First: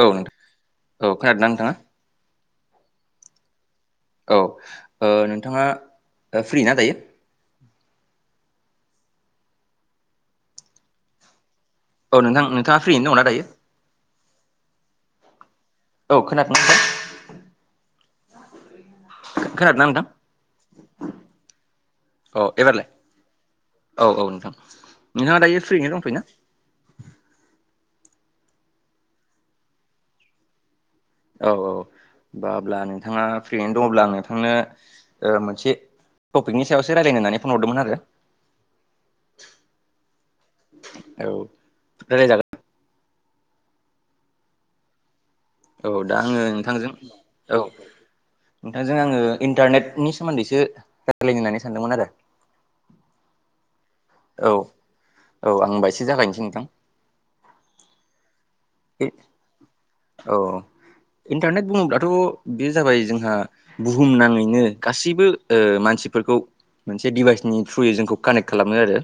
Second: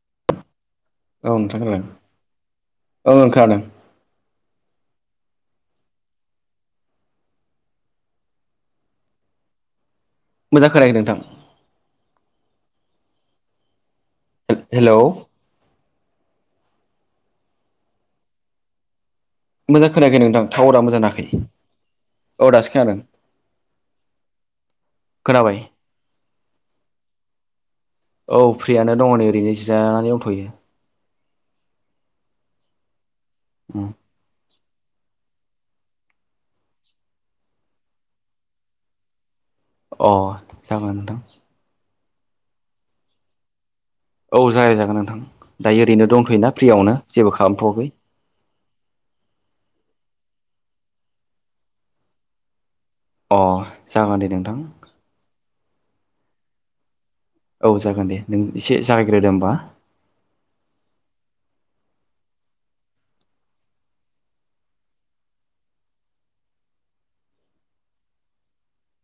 औ नोंथां औ खोनादोंना नोंथां नोंथाङा खोनादों ओं खोनादों। औ नोंथाङा फ्रि ना दायो। मोजां खोनायाखै नोंथां औ नोंथां नोंथाङा फ्रियैनो दंना दायो। हेल' औ खोनादोंना? मोजां खोनायाखै नोंथां टावरा मोजां नाङाखै औ दासो खोनादों। औ औ नोंथां नोंथाङा खोनाबाय दायो फ्रियैनो दंफै ना औ फ्रियानो दङ नै ओरैनो जि जानानै दथ'यो। औ औ होना अब्ला नोंथाङा फ्रियैनो दङब्ला नोंथांनो ओ मोनसे टपिकनि सायावसो रायलायनो होननानै फन हरदोंमोन आरो। अ जागोनाय नोंथां रायलाय जागोन। औ जागाय जागोन नोंथां। दायो औ ओरैनो दा आङो दंथ'योना नोंथांजों फ्रियावनो जेबो औ खालामथ'वाखै नोंथांजों आङो इन्टारनेटनि सोमोन्दैसो राय्लायनो होननानै सानदोंमोन आरो। अ जागोन दे औ नोंथां। औ आं ओमबा एसे जागायनोसै नोंथां। औ जागोन दे नों एसे जागायग्रोदो ओमबा। औ इन्टारनेट बुङोब्लाथ' बे जाबाय जोंहा बुहुम नाङैनो गासैबो मानसिफोरखौ मोनसे डिभाइसनि थ्रुयै जोंखौ कानेक्ट खालामो आरो।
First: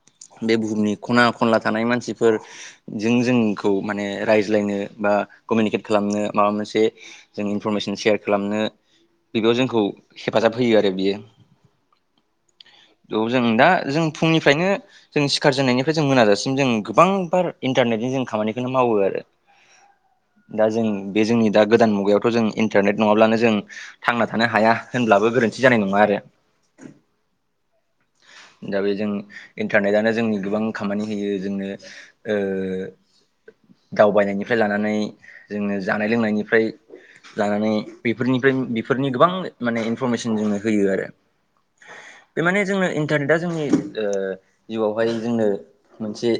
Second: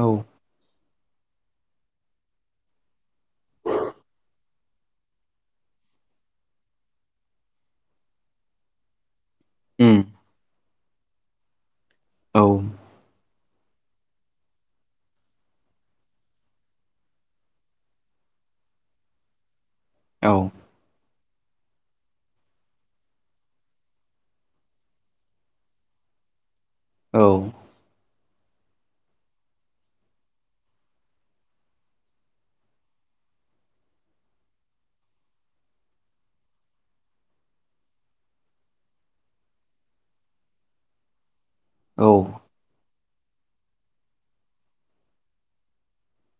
औ बे बुहुमनि खना खनला थानाय मानसिफोरजों जों खौ माने रायज्लायनो बा कमिउनिकेट खालामनो माबा मोनसे जों इनफरमेसन सेयार खालामनो बियाव जोंखौ उम हेफाजाब होयो आरो बियो। औ जों दा जों फुंनिफ्रायनो जों सिखार जेननायनिफ्राय जों मोनाजासिम जों गोबां बार इन्टारने जों खामानिखौनो मावो आरो औ दा जों बे जोंनि दा गोदान मुगायावथ' जों इन्टारनेट नङाब्लानो जों थांना थानो हाया होनब्लाबो गो रोनथि जानाय नङा आरो। औ दा बे जों इन्टारनेटआनो जोंनि गोबां खामानि होयो जोंनो ओ दावबायनायनिफ्राय लानानै जोंनो जानाय लोंनायनिफ्राय जानानै बेफोरनिफ्राय बेफोरनि गोबां माने इनफरमेसन जोंनो होयो आरो। औ बे माने जोंनो इन्टारनेटआ जोंनि ओ जिउआवहाय जोंनो मोनसे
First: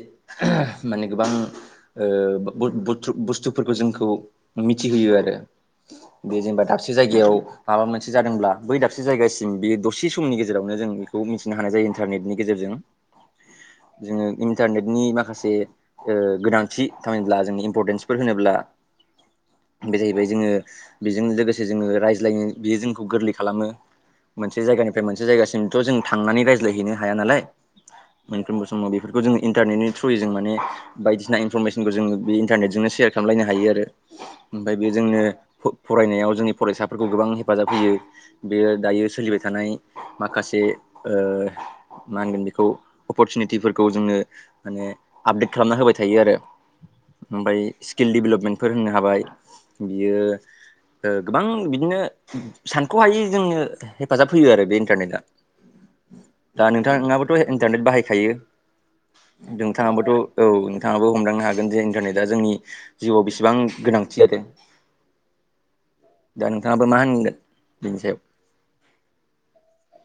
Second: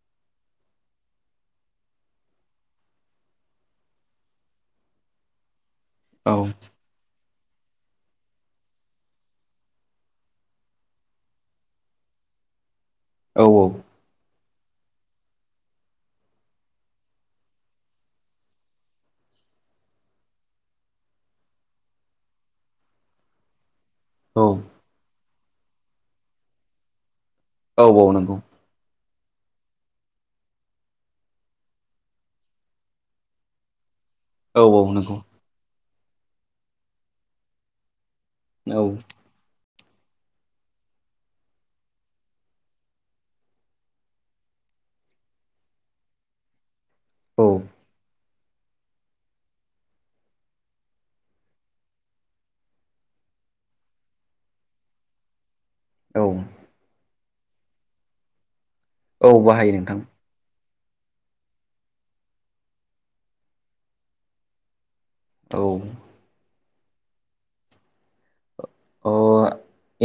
माने गोबां ओ बुलतुब-बुस्थुफोरखौ जोंखौ मिथिहोयो आरो। बे औ जेनेबा दाबसे जायगायाव माबा मोनसे जादोंब्ला बै दाबसे जायगासिम बे दसे समनि गेजेरावनो जों बेखौ मिथि नो हानाय जायो इन्टारनेटनि गेजेरजों औ औ जोङो इन्टारनेटनि माखासे ओ गोनांथि होनोब्ला जोंनि इम्परटेन्सफोर होनोब्ला बे जाहैबाय जोङो बेजों लोगोसे जोङो रायज्लायनो बियो जोंखौ गोरलै खालामो। औ मोनसे जायगानिफ्राय मोनसे जायगासिमथ' जों थांनानै रायज्लायहैनो हाया नालाय। औ औ नंगौ। मोनफ्रोमबो समाव बेफोरखौ जोङो इन्टारनेटनि थ्रुयै जों माने बायदिसिना इनफरमेसनखौ जों बे इन्टारनेटजोंनो सेयार खालामलायनो हायो आरो। औ ओमफ्राय औ बे नंगौ जोंनो फरायनायाव जोंनि फरायसाफोरखौ गोबां हेफाजाब होयो। बेयो औ दायो सोलिबाय थानाय माखासे ओ मा होनगोन बेखौ अपरसुनिटिफोरखौ जोंनो माने आपडेट खालामना होबाय थायो आरो। औ ओमफ्राय स्किल डेभेलपमेन्टफोर होननो हाबाय बियो। गोबां बिदिनो सानख'हायै जोंनो हेफाजाब होयो आरो बे इन्टारनेटआ औ दा नोंथाङाबोथ' इन्टारनेट बाहायखायो? औ बाहायो नोंथां नोंथाङाबोथ' औ नोथाङाबो हमदांनो हागोन जे इन्टारनेटआ जोंनि जिउआव बेसेबां गोनांथि जादों। औ दा नोंथाङाबो मा होनगोन बिनि सायाव अ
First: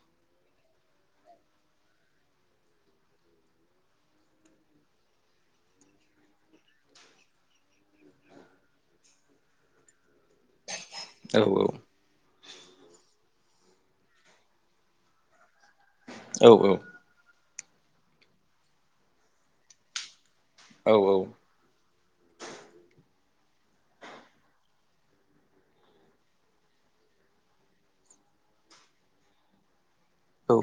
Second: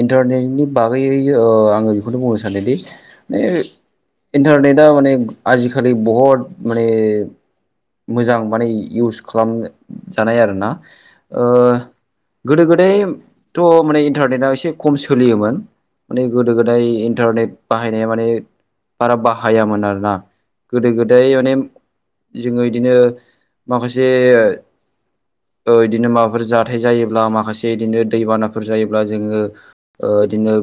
इन्टारनेटनि बागैै आङो बेखौनो बुंनो सानोदि ओ इन्टारनेटआ माने आजिखालि बहुद माने मोजां माने इउस खालाम जानाय आरोना। औ ओ गोदो गोदायथ' माने इन्टारनेटआ एसे खम सोलियोमोन। माने गोदो गोदाय इन्टारनेट बाहायनाया माने बारा बाहायामोन आरोना। गोदो गोदाय माने जोङो इदिनो माखासे ओ इदिनो माबाफोर जाथाय जायोब्ला माखासे इदिनो दैबानाफोर जायोब्ला जोङो ओ इदिनो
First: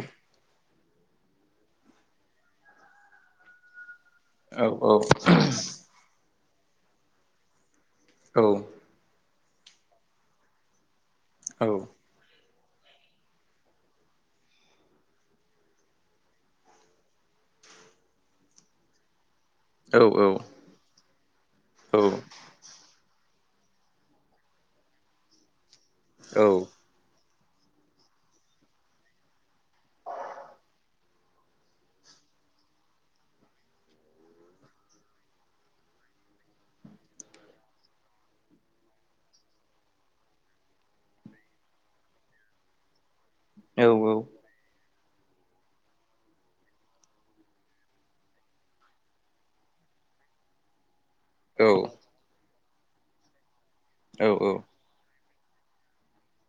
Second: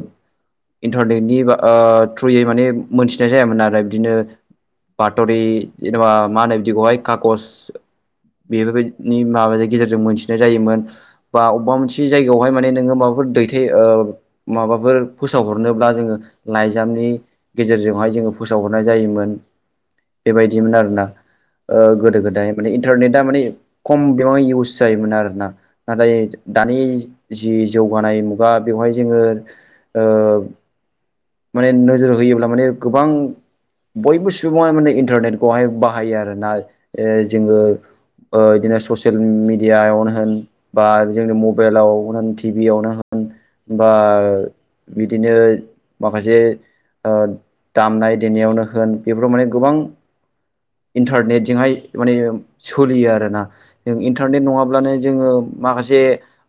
इन्टारनेटनि बा ओ थ्रुयै माने मोनथिनाय जायामोन आरो। बिदिनो बात'रि जेन'बा मा होनो बिदिखौहाय खागज बेफोरबायदिनि माबानि गेजेरजों मोनथिनाय जायोमोन बा अबेबा मोनसे जायगायावहाय माने नोङो माबाफोर दैथाय ओ माबाफोर फोसावहरनोब्ला जोङो लाइजामनि गेजेरजोंहाय जोङो फोसाव हरनाय जायोमोन। बेबायदिमोन आरोना ओ गोदो गोदाय माने इन्टारनेटआ माने खम बिबाङै इउस जायोमोन आरोना नाथाय दानि जि जौगानाय मु बा बेवहाय जोङो ओ माने नोजोर होयोब्ला माने गोबां बयबो सुबुङा माने इन्टारनेटखौहाय बाहायो आरोना ओ जोङो ओ इदिनो ससियेल मिडियायावनो होन बा जोंनि मबेलावनो होन टिभियावनो होन बा बिदिनो माखासे ओ दामनाय देनायावनो होन बेफोराव माने गोबां इन्टारनेटजोंहाय माने सोलियो आरोना जों इन्टारनेट नङाब्लानो जोङो माखासे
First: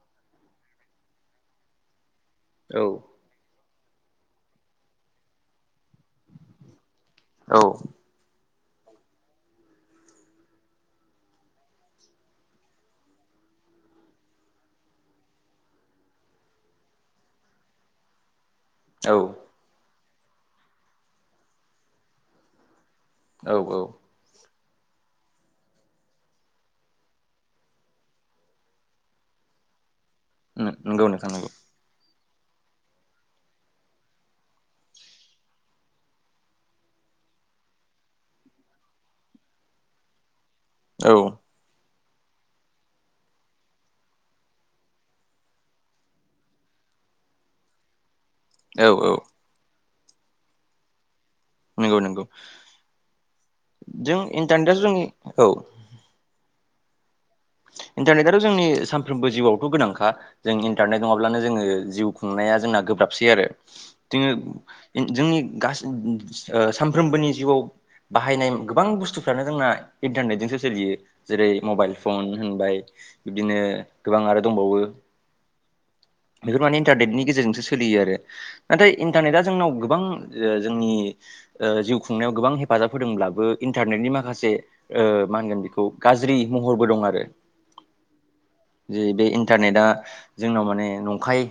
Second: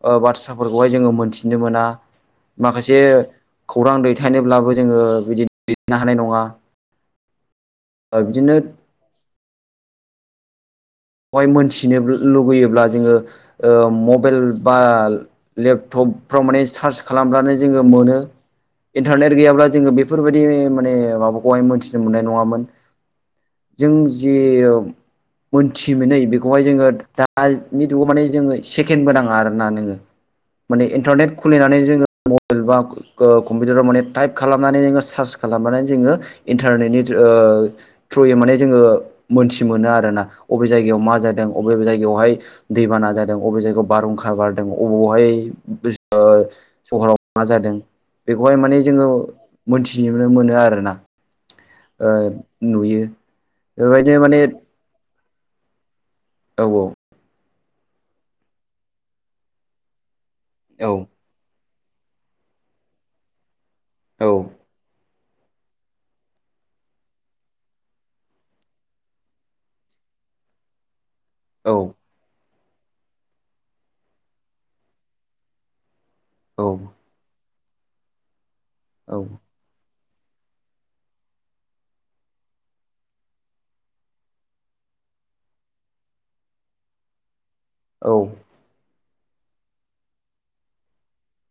ओ बाथ्राफोरखौहाय जोङो मोनथिनो मोना माखासे खौरां दैथायनोब्लाबो जोङो बिदि [unintelligible] हानाय नङा। औ ओ बिदिनो बेवहाय मोनथिनो लुुबैयोब्ला जोङो ओ मबाइल बा लेपटप फ्राव माने सार्च खालामब्लानो जोङो मोनो। इन्टारनेट औ गैयाब्ला जोङो बेफोरबायदि माने माबाखौहाय मोनथिनो मोननाय नङामोन। औ जों जि ओ मोन थि मोनै बेखौहाय जोङो दानि जुगाव माने जोङो सेकेन्डबो नाङा आरोना नोङो माने इन्टारनेट खुलिनानै जोङो मबाइल बा कम्पिउटाराव माने टाइप खालामनानै जोङो सार्च खालामनानै जोङो इन्टारनेटनि ओ थ्रुयै माने जोङो मोनथि मोनो आरोना अबे जायायाव मा जादों बबे जाय हाय दैबाना जादों अबे जायगायाव बारहुंखा बारदों अबावहाय ओ सहराव मा जादों बेखौहाय माने जोङो औ मोनथिनो मोनो आरोना। नंगौ ओ नंगौ नुयो जों बेबायदिनो माने इन्टारनेटआ जोंनि औ औ औ इन्टारनेटआथ' जोंनि सानफ्रोमबो जिउआवथ' गोनांखा जों औ इन्टारनेट नङाब्लानो जोङो जिउ खुंनाया जोंना गोब्राबसै आरो जोङो औ जोंनि गासिन [unintelligible] ओ सानफ्रोमबोनि जिउआव बाहायनाय गोबां बुस्थुफ्रानो जोंना इन्टारनेटजोंसो सोलियो। जेरै औ मबाइल फन होनबाय बिब्दिनो गोबां आरो दंबावो। बेफोर औ माने इन्टारनेटनि गेजेरजोंसो सोलियो आरो नाथाय इन्टारनेटआ जोंनाव गोबां ओ जोंनि ओ जिउ खुंनायाव गोबां हेफाजाब होदोंब्लाबो इन्टारनेटनि माखासे ओ मा होनगोन बेखौ गाज्रि महरबो दं आरो। औ जे बे इन्टारनेटआ जोंनाव माने नंखाय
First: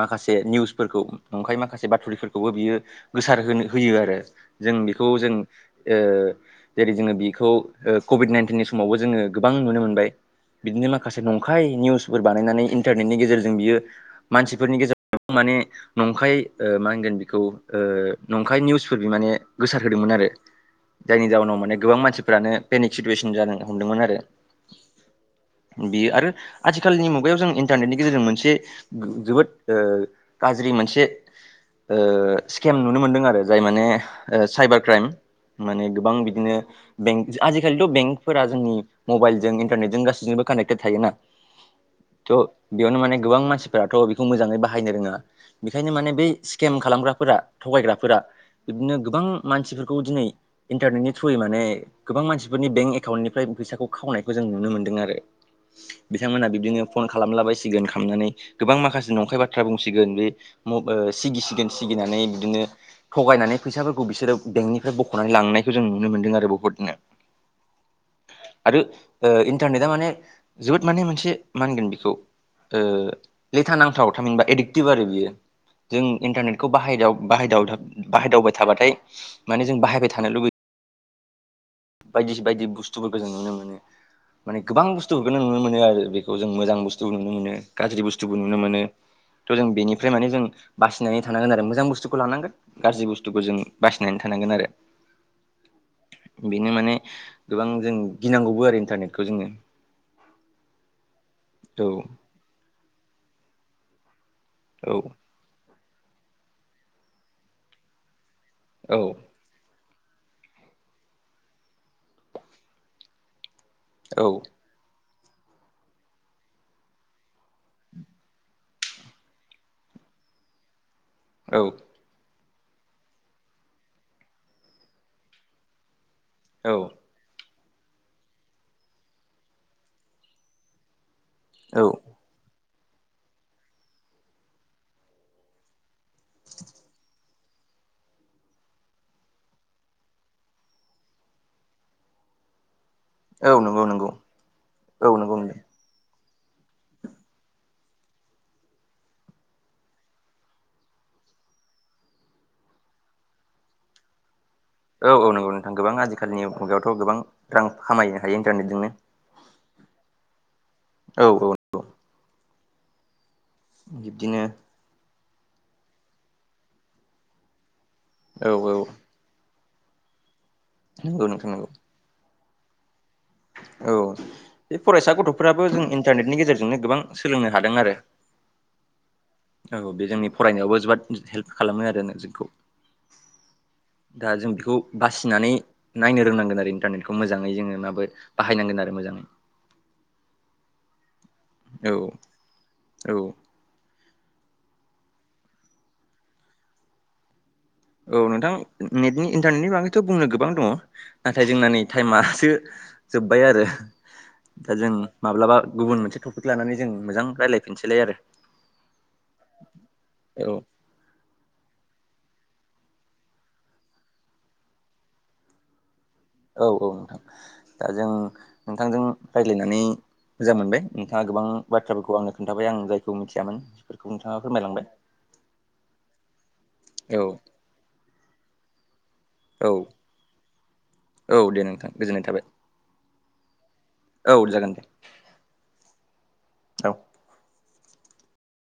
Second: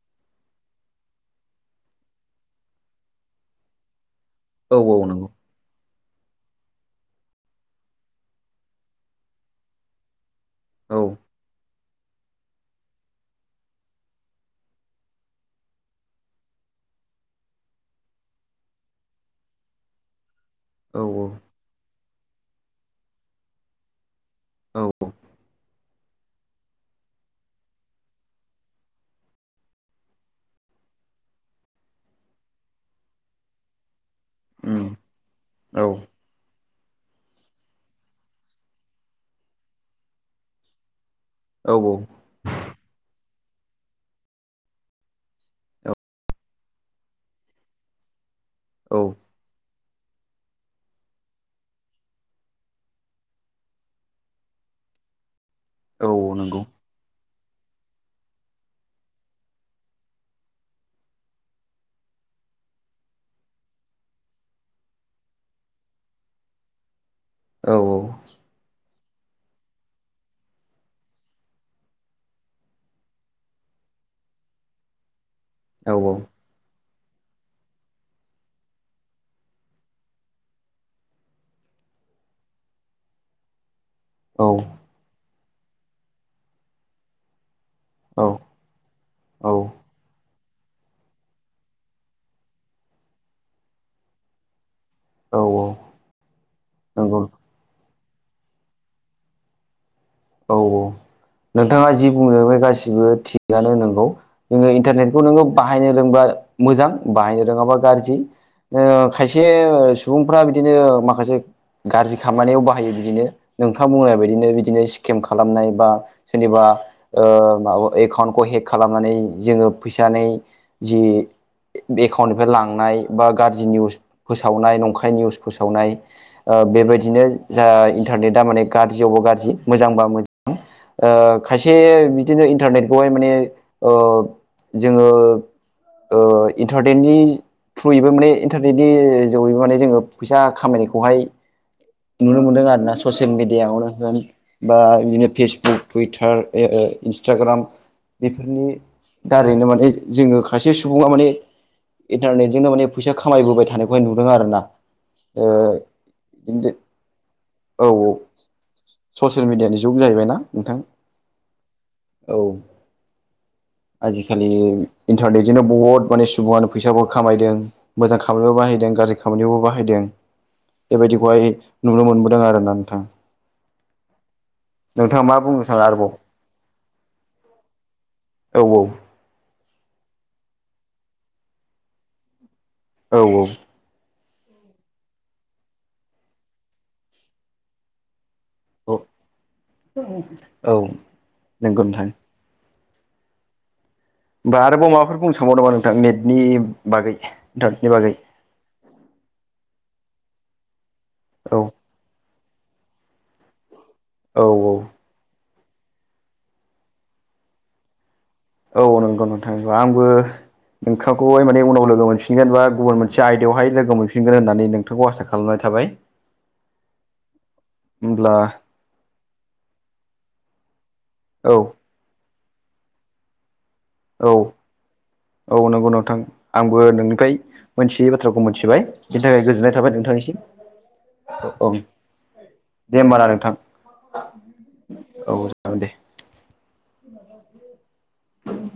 माखासे निउसफोरखौ नंखाय माखासे बाथुरिफोरखौबो बियो गोसारहोनो होयो आरो‌। जों औ औ बेखौ नंगौ जों ओ जेरै जोङो बेखौ कभिड नाइन्टिननि समावबो जोङो गोबां नुनो मोनबाय बिदिनो औ माखासे नंखाय निउस फोर बानायनानै इन्टारनेटनि गेजेरजों बियो मानसिफोरनि गेजेराव माने नंखाय ओ मा होनगोन बिखौ ओ नंखाय निउसफोरबो माने गोसार होदोंमोन आ जायनि जाउनाव माने गोबां मानसिफोरानो पेनिक सिटुवेसन जानो हमदोंमोन आरो। औ बेयो आरो आथिखालनि मुगायाव जों इन्टारनेटनि गेजेरजों मोनसे जोबोद ओ गाज्रि मोनसे स्केम नुनो मोनदों आरो जाय माने साइबार औ क्राइम माने औ गोबां बिदिनो बेंक आजिखालिथ' बेंकफोरा जोंनि मबाइलजों इन्टारनेटजों गासैजोंबो कानेक्टेड थायोना औ थ बेयावनो माने गोबां मानसिफोराथ बेखौ मोजाङै बाहायनो रोङा बेखायनो औ माने बै स्केम खालामग्राफोरा थगायग्राफोरा बिबदिनो औ गोबां मानसि दिनै इन्टारनेटनि थ्रुयै माने गोबां मानसिफोरनि बेंक एकाउन्टनिफ्राय फैसाखौ खावनायखौ जों नुनो मोनदों आरो औ बिथांमोना नंगौ बिब्दिनो फन खालामलाबायसिगोन खालामनानै गोबां माखासे नंखाय बाथ्रा बुंसिगोन बे ओ सिगिसिगोन सिगिनानै बिदिनो थगायनानै फैसाफोरखौ बिसोरो बेंकनिफ्राय बखनानै लांनायखौ जों नुनो मोन्दों आरो बुहुतनो। औ औ आरो इन्टारनेटआ माने जोबोद माने मोनसे मा होनगोन बेखौ ओ लेथा नांथाव थामिनबा एडिक्टिभ आरो बियो औ जों इन्टारनेटखौ बाहायाव बाहायदाव बाहायदावबाय थाबाथाय माने जों बाहायबाय थानो लुबैयो। बायदि बायदि बुस्थुफोरखौ जों नुनो मोनो माने औ गोबां बुस्थु बेखौनो नुनो मोनो आरो बेखौ जों मोजां बुस्थु नुनो मोनो। गाज्रि औ बुस्थुबो नुनो मोनो औ थ जों बेनिफ्राय माने जों बासिनानै थानांगोन आरो मोजां बुस्थुखौ लानांगोन गाज्रि बुस्थुखौ जों बासिनानै थानांगोन आरो। औ औ बेनो माने नंगौ गोबां जों गिनांगौबो आरो इन्टारनेटखौ जोङो औ औ नोंथाङा जि औ बुंनो बे गासिबो थिगानो नोंगौ। जोङो औ इन्टारनेटखौ नोङो बाहायनो रोंबा मोजां बाहायनो रोङाबा गाज्रि। आ खायसे सुबुंफ्रा बिदिनो माखासे गाज्रि खामानियाव बाहायो बिदिनो नोंथाङा बुंनाया औ बिदिनो बिदिनो खालामनाय बा सोरनिबा ओ एकाउन्टखौ हेक खालामनानै जो फै नानै जि एखाउननि फ्राय लांनाय बा गाज्रि निउस फोसावनाय नंखाय निउस फोसावनाय ओ औ बेबायदिनो जा इन्टारनेटआ माने गाज्रियावबा गाज्रि मोजांबा मोजां। ओ खायसे औ बिदिनो इन्टारनेटखौहाय ओ माने जोङो ओ इन्टारटेेननि थ्रुयैबो माने इन्टारनेटनि जोगैबो माने जोङो फैसा खामायनायखौहाय नुनो मोनदों आरो ना ससियेल औ औ नंगौ मिडियाआवनो नंगौ होन बा औ बिदिनो नंगौ फेसबुक टुइटार इन्सटाग्राम बेफोरनि दारैनो माने जोङो खायसे सुबुङा माने इन्टारनेटजोंनो माने फैसा खामायबोबाय थानायखौहाय नुदों आरो ना। औ औ नंगौ नोंथां गोबां आजिखालिनि मुगायावथ गोबां रां औ खामायनो हायो इन्टारनेटजोंनो। ससियेल मिडियानि जुग जाहैबायना नोंथां औ औ बिब्दिनो आजिखालि इन्टारनेटजोंनो बहुद माने सुबुङानो फैसाबो खामायदों। मोजां औ खामानियावबो औ बाहायदों गाज्रि खामानियावबो बाहायदों नंगौ नोंथां बेबायदिखौहाय नंगौ नुनो मोनबोदों। आरोना नोंथां। औ बे फरायसा नोंथाङा मा बुंनो गथफोराबो सानो जों आरोबाव इन्टारनेटनि गेजेरजोंनो गोबां सोलोंनो हादों आरो। औ औ बे जोंनि फरायनायावबो जोबोद हेल्प खालामो आरो जोंखौ औ औ दा जों बेखौ बासिनानै नायनो रोंनांगोन आरो इन्टारनेटखौ मोजाङै जोङो माबो बाहायनांगोन आरो मोजाङै औ नंगौ औ नोंथां औ होनोमबा आरोबाव माबाफोर बुंनो सानबाव नामा नोंथां नेटनि बागै? इन्टारनेटनि बागै औ नोंथां नेटनि इन्टारनेटनि बागैथ बुंनो गोबां दङ नाथाय औ जोंना नै टाइमासो जोब्बाय आरो औ दा जों माब्लाबा गुबुन मोनसे टपिक लानानै जों मोजां रायलायफिनसैलाय आरो। औ नंगौ नोंथां आंबो औ नोंथांखौहाय माने उनाव लोगो मोनफिनगोनबा गुबुन मोनसे आयदायावहाय लोगो मोनफिनगोन होननानै नोंथांखौ आसा खालामनाय थाबाय। औ औ ओ नोंथां दा जों होमब्ला नोंथांजों रायज्लायनानै मोजां मोनबाय नोंथाङा गोबां औ बाथ्राफोरखौ आंनो खोन्थाबाय आं जायखौ मिथियामोन बेफोरखौ नोंथाङा औ फोरमायलांबाय। औ नंगौ नोंथां आंबो औ नोंनिफ्राय मोनथियै बाथ्राखौ मिथिबाय बिनि थाखाय औ गोजोननाय थाबाय। नोंथांनिसिम औ दे नोंथां गोजोननाय थाबाय। दे होमबाना नोंथां औ जागोन दे। औ जागोन दे औ औ